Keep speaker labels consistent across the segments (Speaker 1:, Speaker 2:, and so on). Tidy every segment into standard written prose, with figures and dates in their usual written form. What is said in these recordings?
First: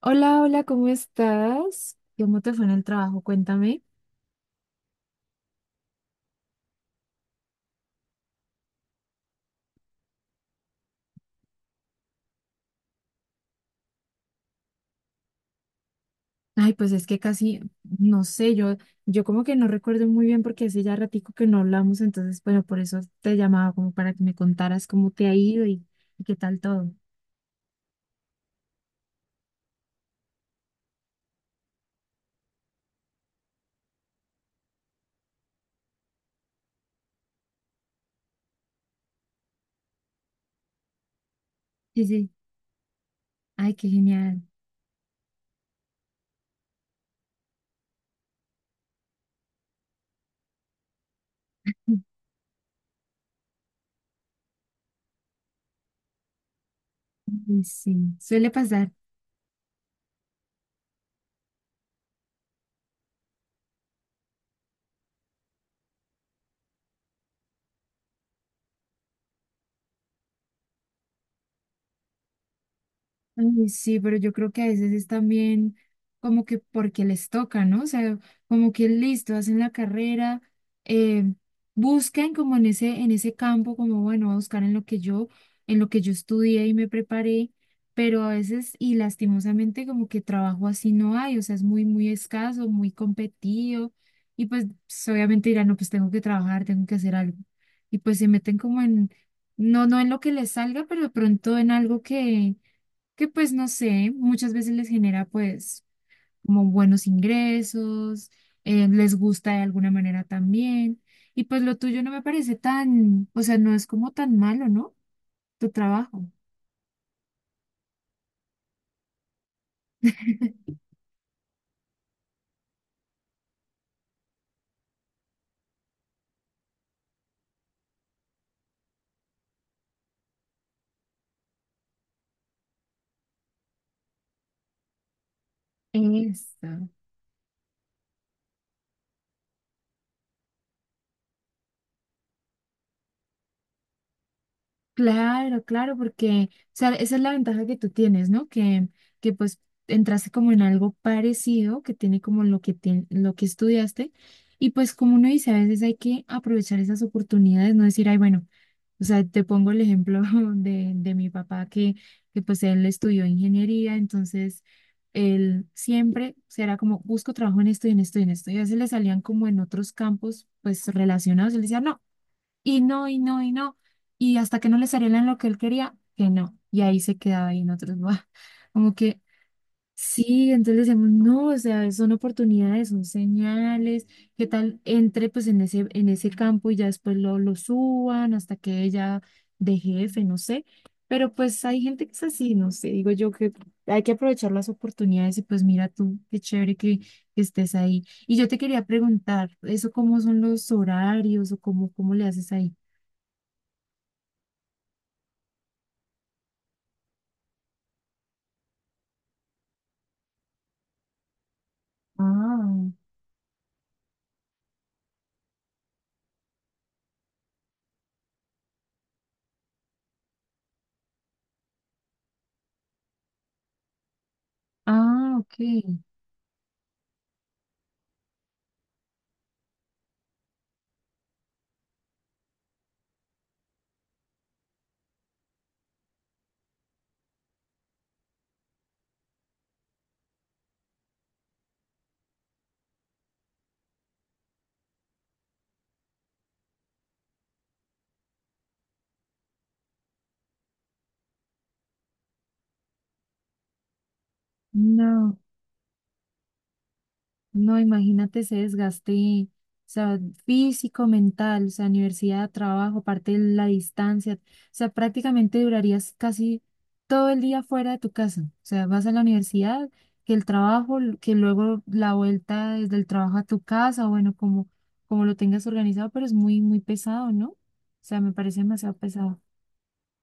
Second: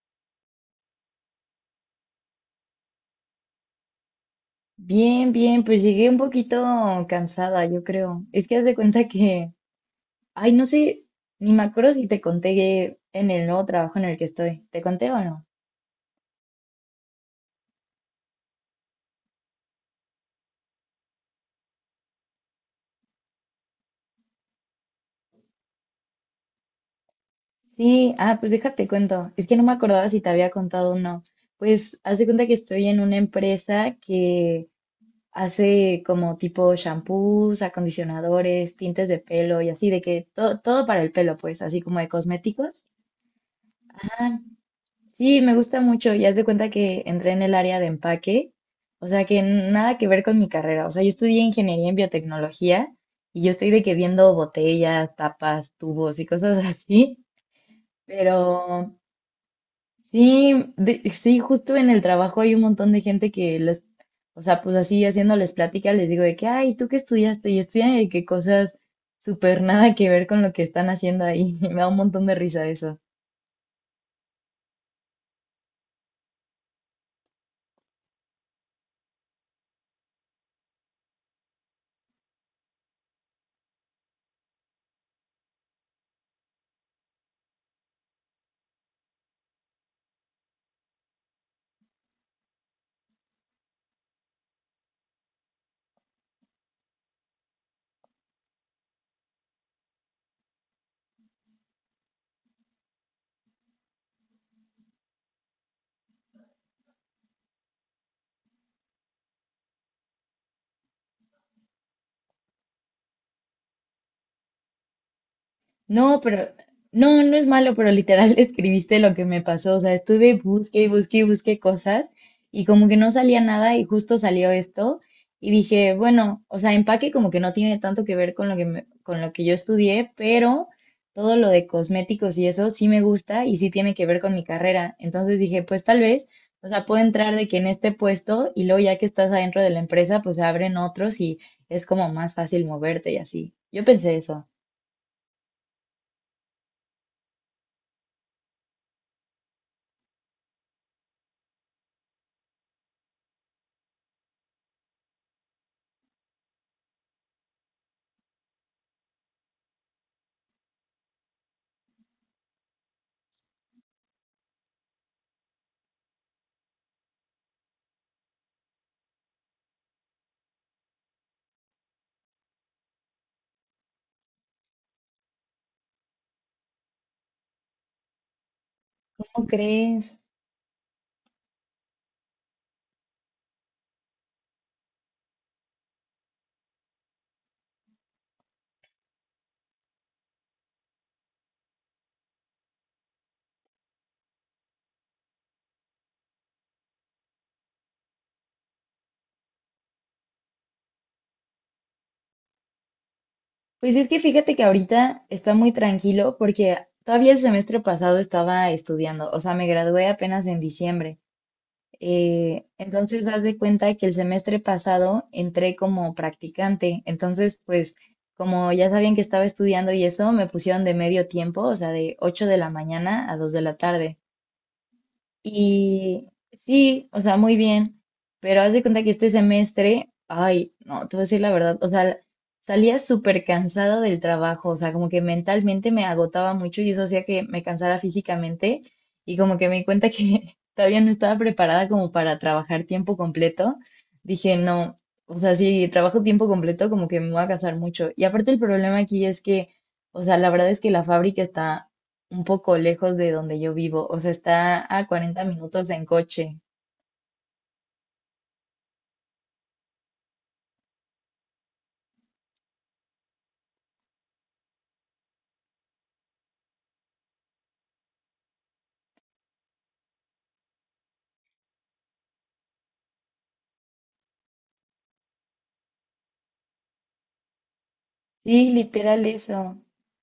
Speaker 1: Hola, hola, ¿cómo estás? ¿Cómo te fue en el trabajo? Cuéntame.
Speaker 2: Bien, bien, pues llegué un poquito cansada, yo creo. Es que haz de cuenta que, ay, no sé, ni me acuerdo si te conté que en el nuevo trabajo en el que estoy. ¿Te conté o no?
Speaker 1: Ay, pues es que casi, no sé, yo como que no recuerdo muy bien porque hace ya ratico que no hablamos, entonces, bueno, por eso te llamaba como para que me contaras cómo te ha ido y qué tal todo.
Speaker 2: Sí, ah, pues déjate cuento. Es que no me acordaba si te había contado o no. Pues haz de cuenta que estoy en una empresa que hace como tipo shampoos, acondicionadores, tintes de pelo y así, de que todo, todo para el pelo, pues, así como
Speaker 1: Sí,
Speaker 2: de
Speaker 1: sí.
Speaker 2: cosméticos.
Speaker 1: Ay, qué
Speaker 2: Ah,
Speaker 1: genial.
Speaker 2: sí, me gusta mucho y haz de cuenta que entré en el área de empaque, o sea que nada que ver con mi carrera, o sea, yo estudié ingeniería en biotecnología y yo estoy de que viendo botellas, tapas, tubos y cosas así,
Speaker 1: Sí, suele pasar.
Speaker 2: pero sí, sí, justo en el trabajo hay un montón de gente que les, o sea, pues así haciéndoles plática les digo de que, ay, ¿tú qué estudiaste? Y estudian de que cosas súper nada que ver con lo que están haciendo ahí. Me da un montón de risa eso.
Speaker 1: Ay, sí, pero yo creo que a veces es también como que porque les toca, ¿no? O sea, como que listo, hacen la carrera, eh, buscan como en ese campo, como bueno, voy a buscar en lo que yo estudié y me preparé, pero a veces, y lastimosamente, como que trabajo así no hay, o sea, es muy, muy escaso, muy competido, y pues, obviamente dirán, no, pues tengo que trabajar, tengo que hacer algo. Y pues se meten como en, no, no en lo que les salga, pero de pronto en algo que pues no sé, muchas veces les genera pues como buenos ingresos, les gusta de alguna manera también, y pues lo tuyo no me parece tan, o sea, no es como tan malo, ¿no? Tu
Speaker 2: No,
Speaker 1: trabajo.
Speaker 2: pero no, no es malo, pero literal escribiste lo que me pasó. O sea, estuve busque y busque y busque cosas y como que no salía nada y justo salió esto y dije, bueno, o sea, empaque como que no tiene tanto que ver con con lo que yo estudié, pero todo lo de cosméticos y eso sí me gusta y sí tiene que ver con mi carrera. Entonces dije, pues tal vez, o
Speaker 1: Eso.
Speaker 2: sea, puedo entrar de que en este puesto y luego ya que estás adentro de la empresa, pues se abren otros y es como más fácil moverte y así. Yo pensé eso.
Speaker 1: Claro, claro, porque, o sea, esa es la ventaja que tú tienes, ¿no? Que pues entraste como en algo parecido, que tiene como lo que, lo que estudiaste, y pues como uno dice, a veces hay que aprovechar esas oportunidades, no decir, ay, bueno. O sea, te pongo el ejemplo de mi papá que pues él estudió ingeniería, entonces él siempre o sea, era como, busco trabajo en esto y en esto y en esto. Y a veces le salían como en otros campos pues relacionados, él decía no, y no, y no, y no. Y hasta que no le salía en lo que él quería, que no. Y ahí se quedaba ahí en otros, como que
Speaker 2: ¿Cómo crees?
Speaker 1: sí, entonces decimos, no, o sea, son oportunidades, son señales, qué tal entre pues en ese campo y ya después lo suban hasta que ella de jefe, no sé, pero pues hay gente que es así, no sé, digo yo que hay que aprovechar las oportunidades y pues mira tú, qué chévere que estés ahí. Y yo te quería preguntar, ¿eso cómo son los horarios o cómo le haces ahí?
Speaker 2: Pues es que fíjate que ahorita está muy tranquilo porque todavía el semestre pasado estaba estudiando, o sea, me gradué apenas en diciembre.
Speaker 1: Ah,
Speaker 2: Entonces, haz de cuenta que el semestre pasado entré como practicante, entonces, pues, como ya sabían que estaba estudiando y eso, me pusieron de medio tiempo, o sea, de 8 de la mañana a 2 de la tarde.
Speaker 1: ah, ok,
Speaker 2: Y sí, o sea, muy bien, pero haz de cuenta que este semestre, ay, no, te voy a decir la verdad, o sea, salía súper cansada del trabajo, o sea, como que mentalmente me agotaba mucho y eso hacía que me cansara físicamente y como que me di cuenta que todavía no estaba preparada como para trabajar tiempo completo. Dije, no, o sea, si trabajo tiempo completo, como que me voy a cansar mucho. Y aparte el problema aquí es que, o sea, la verdad es que la fábrica está un poco lejos de donde yo vivo, o sea, está a
Speaker 1: no.
Speaker 2: 40 minutos en coche.
Speaker 1: No, imagínate ese desgaste, o sea, físico, mental, o sea, universidad, trabajo, parte de la distancia, o sea, prácticamente durarías casi todo el día fuera de tu casa, o sea, vas a la universidad, que el trabajo, que luego la vuelta desde el trabajo a tu casa, bueno, como lo tengas organizado, pero es muy, muy pesado, ¿no? O sea, me parece
Speaker 2: Sí,
Speaker 1: demasiado
Speaker 2: literal
Speaker 1: pesado.
Speaker 2: eso.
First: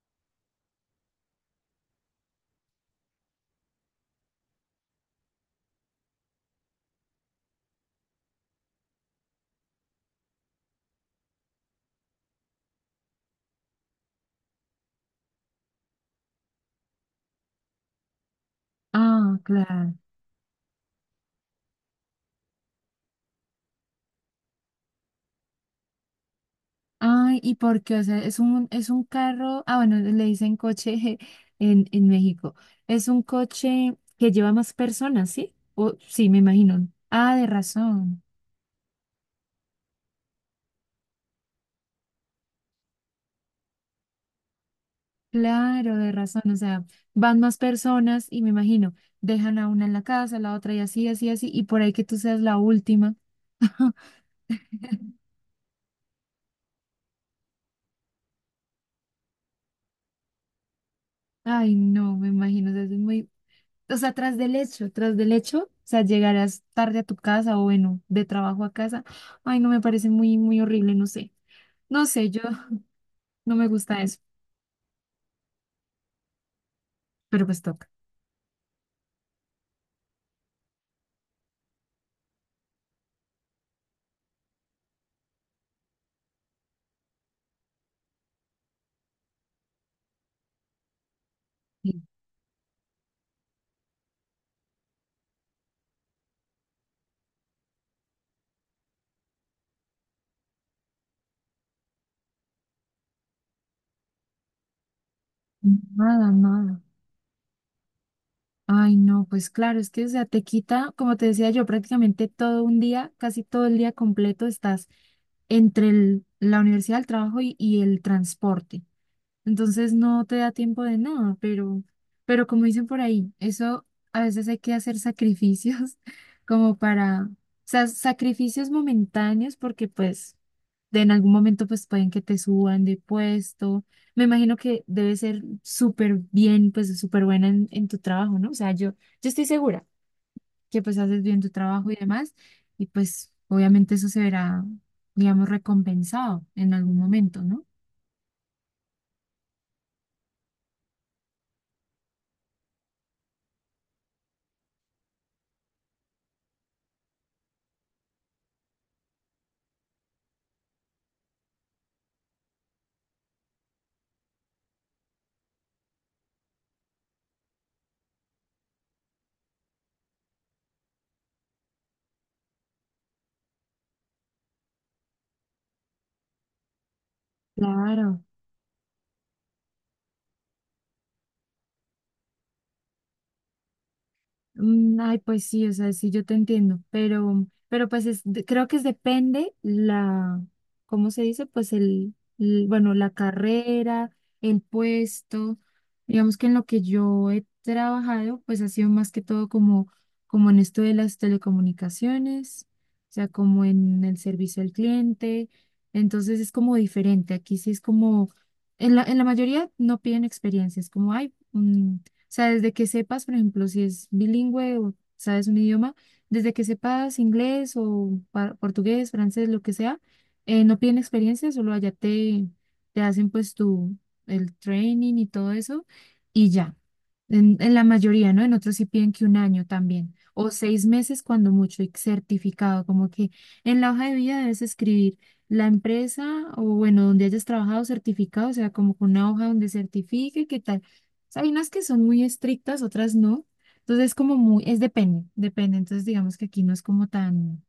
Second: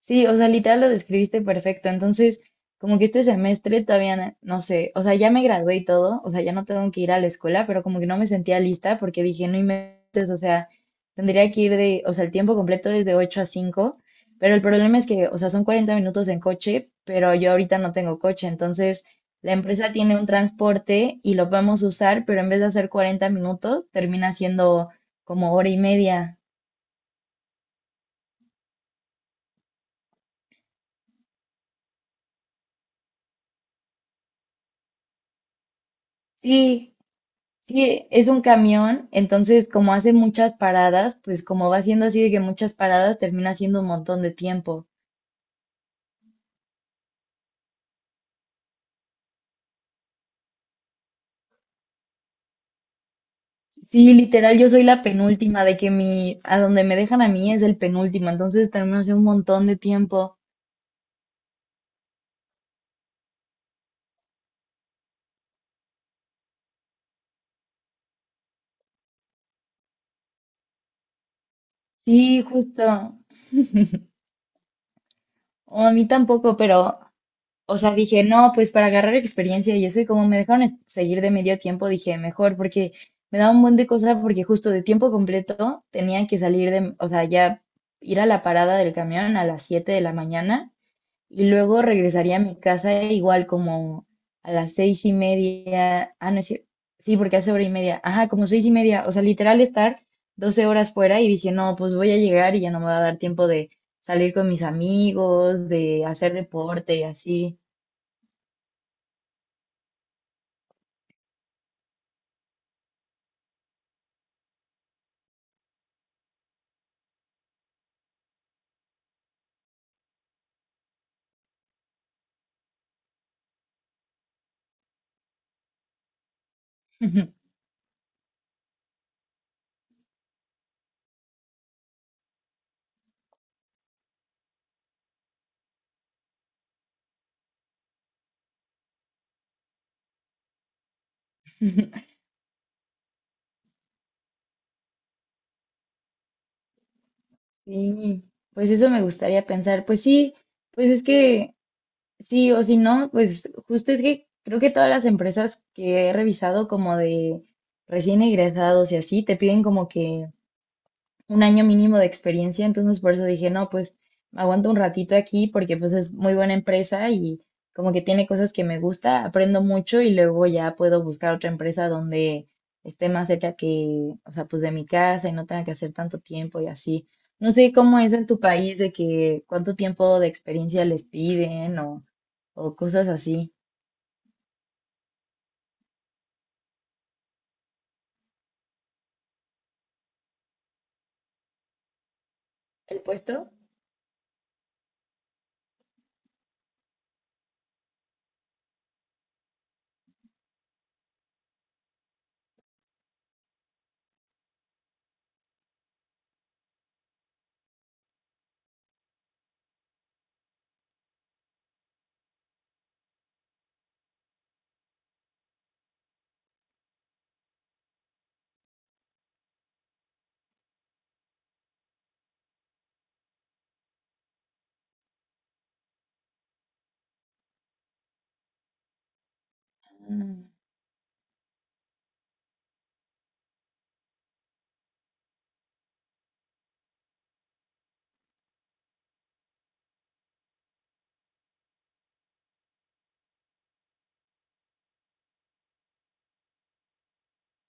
Speaker 2: Sí, o sea, literal lo describiste perfecto. Entonces, como que este semestre todavía no sé, o sea, ya me gradué y todo, o sea, ya no tengo que ir a la escuela, pero como que no me sentía lista porque dije, no inventes, o sea, tendría que ir de, o sea, el tiempo completo es de 8 a 5, pero el problema es que, o sea, son 40 minutos en coche, pero yo ahorita no tengo coche, entonces
Speaker 1: Ah,
Speaker 2: la empresa
Speaker 1: claro.
Speaker 2: tiene un transporte y lo podemos usar, pero en vez de hacer 40 minutos, termina siendo como hora y media.
Speaker 1: Ay, ¿y por qué? O sea, es un carro, ah, bueno, le dicen coche en México. Es un coche que lleva más personas, ¿sí? O, sí, me imagino.
Speaker 2: Sí,
Speaker 1: Ah, de
Speaker 2: sí,
Speaker 1: razón.
Speaker 2: es un camión, entonces como hace muchas paradas, pues como va siendo así de que muchas paradas, termina siendo un montón de tiempo.
Speaker 1: Claro, de razón. O sea, van más personas y me imagino, dejan a una en la casa, la otra y así, así, así, y por ahí que tú seas la última.
Speaker 2: Sí, literal, yo soy la penúltima, de que mi, a donde me dejan a mí es el penúltimo, entonces termino hace un montón de tiempo.
Speaker 1: Ay, no, me imagino, o sea, es muy, o sea, tras del hecho, o sea, llegarás tarde a tu casa o bueno, de trabajo a casa. Ay, no me parece muy, muy horrible, no sé. No sé, yo
Speaker 2: Sí, justo.
Speaker 1: no me gusta eso,
Speaker 2: O a mí tampoco, pero
Speaker 1: pero pues
Speaker 2: o
Speaker 1: toca.
Speaker 2: sea, dije, no, pues para agarrar experiencia y eso, y como me dejaron seguir de medio tiempo, dije, mejor, porque me daba un buen de cosas, porque justo de tiempo completo tenía que salir de, o sea, ya ir a la parada del camión a las 7 de la mañana y luego
Speaker 1: Sí.
Speaker 2: regresaría a mi casa igual como a las 6 y media, ah, no es cier- sí, porque hace hora y media, ajá, como 6 y media, o sea, literal estar 12 horas fuera y dije, no, pues voy a llegar y ya no me va a dar tiempo de salir con mis amigos, de
Speaker 1: Nada,
Speaker 2: hacer
Speaker 1: nada.
Speaker 2: deporte y así.
Speaker 1: Ay, no, pues claro, es que, o sea, te quita, como te decía yo, prácticamente todo un día, casi todo el día completo estás entre la universidad, el trabajo y el transporte. Entonces no te da tiempo de nada, pero como dicen por ahí, eso a veces hay que hacer sacrificios como para, o
Speaker 2: Ujú.
Speaker 1: sea, sacrificios momentáneos porque pues de en algún momento pues pueden que te suban de puesto. Me imagino que debe ser súper bien, pues súper buena en tu trabajo, ¿no? O sea, yo estoy segura que pues haces bien tu trabajo y demás y pues obviamente eso se verá, digamos, recompensado en algún momento, ¿no?
Speaker 2: Sí, pues eso me gustaría pensar. Pues sí, pues es que sí o si no, pues justo es que creo que todas las empresas que he revisado como de recién egresados y así, te piden como que un año mínimo de experiencia, entonces por eso dije, no, pues me aguanto un ratito aquí porque pues es muy buena empresa y como que tiene cosas que me gusta, aprendo mucho y luego ya puedo buscar otra empresa donde esté más cerca que, o sea, pues de mi casa y no tenga que hacer tanto tiempo y así. No sé cómo es
Speaker 1: Claro.
Speaker 2: en tu país de que cuánto tiempo de experiencia les piden o cosas así.
Speaker 1: Ay, pues sí, o sea, sí, yo te entiendo, pero pues es, creo que es depende la, ¿cómo se dice? Pues bueno,
Speaker 2: ¿El
Speaker 1: la
Speaker 2: puesto?
Speaker 1: carrera, el puesto, digamos que en lo que yo he trabajado, pues ha sido más que todo como en esto de las telecomunicaciones, o sea, como en el servicio al cliente, entonces es como diferente, aquí sí es como, en la mayoría no piden experiencia, es como, ay, o sea, desde que sepas, por ejemplo, si es bilingüe o sabes un idioma, desde que sepas inglés o portugués, francés, lo que sea, no piden experiencia, solo allá te hacen pues tu, el training y todo eso y ya. En la mayoría, ¿no? En otros sí piden que un año también,
Speaker 2: Ah,
Speaker 1: o 6 meses cuando mucho, y certificado, como que en la hoja de vida debes escribir la empresa o bueno, donde hayas trabajado certificado, o sea, como con una hoja donde certifique que tal o sea, hay unas que son muy estrictas, otras no. Entonces es como muy, es depende, depende. Entonces digamos que aquí no es como tan,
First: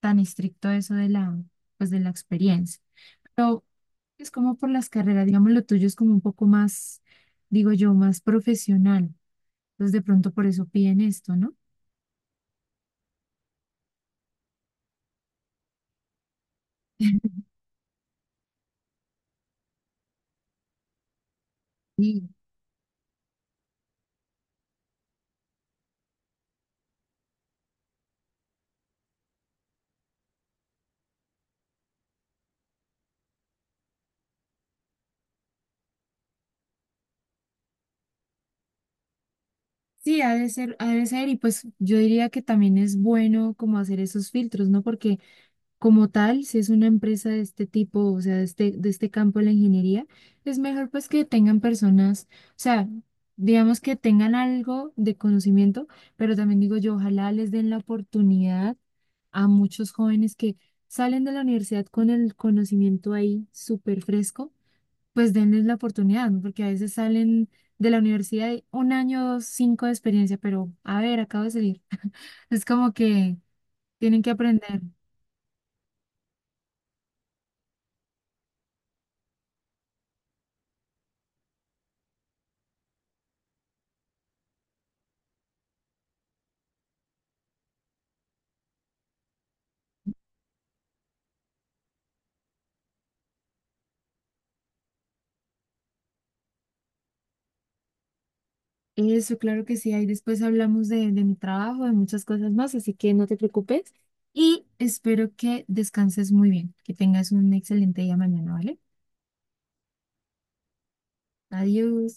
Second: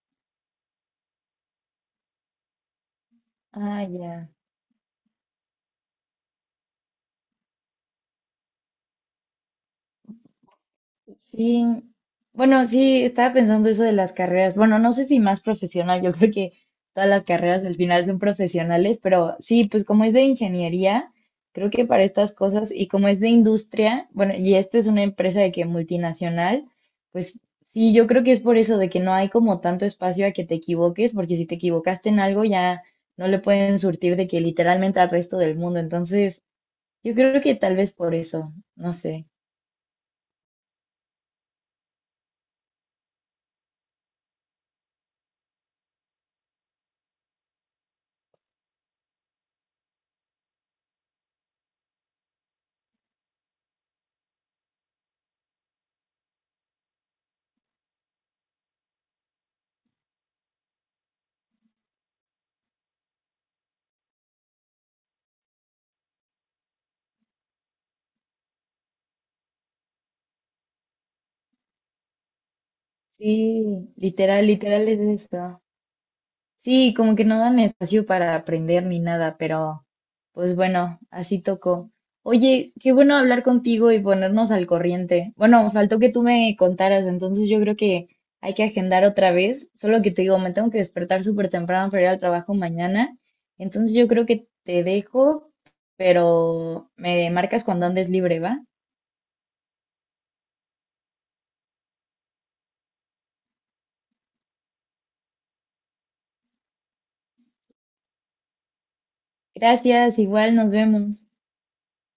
Speaker 1: tan estricto eso de la, pues de la experiencia. Pero
Speaker 2: ah, ya.
Speaker 1: es como por las carreras, digamos, lo tuyo es como un poco más, digo yo, más profesional. Entonces de pronto por eso piden esto, ¿no?
Speaker 2: Sí, bueno, sí, estaba pensando eso de las carreras. Bueno, no sé si más profesional, yo creo que todas las carreras al final son profesionales, pero sí, pues como es de ingeniería, creo que para
Speaker 1: Sí.
Speaker 2: estas cosas y como es de industria, bueno, y esta es una empresa de que multinacional, pues sí, yo creo que es por eso de que no hay como tanto espacio a que te equivoques, porque si te equivocaste en algo ya no le pueden surtir de que literalmente al resto del mundo. Entonces, yo creo que tal vez por eso, no sé.
Speaker 1: Sí, ha de ser, ha de ser. Y pues yo diría que también es bueno como hacer esos filtros, ¿no? Porque como tal, si es una empresa de este tipo, o sea, de este campo de la ingeniería, es mejor pues que tengan personas, o sea, digamos que tengan algo de conocimiento, pero también digo yo, ojalá les den la oportunidad a muchos jóvenes que salen de la universidad con el conocimiento ahí súper fresco, pues denles la oportunidad, ¿no? Porque a veces salen de la universidad y un año, dos, cinco de experiencia, pero a ver, acabo de salir. Es como que
Speaker 2: Sí,
Speaker 1: tienen que
Speaker 2: literal,
Speaker 1: aprender.
Speaker 2: literal es esto. Sí, como que no dan espacio para aprender ni nada, pero pues bueno, así tocó. Oye, qué bueno hablar contigo y ponernos al corriente. Bueno, faltó que tú me contaras, entonces yo creo que hay que agendar otra vez. Solo que te digo, me tengo que despertar súper temprano para ir al trabajo mañana. Entonces yo creo que te dejo, pero me marcas cuando andes libre, ¿va?
Speaker 1: Eso, claro que sí. Ahí después hablamos de mi trabajo, de muchas cosas más, así que no te preocupes y espero que descanses muy bien, que tengas un excelente día mañana, ¿vale?
Speaker 2: Gracias, igual nos vemos.
Speaker 1: Adiós.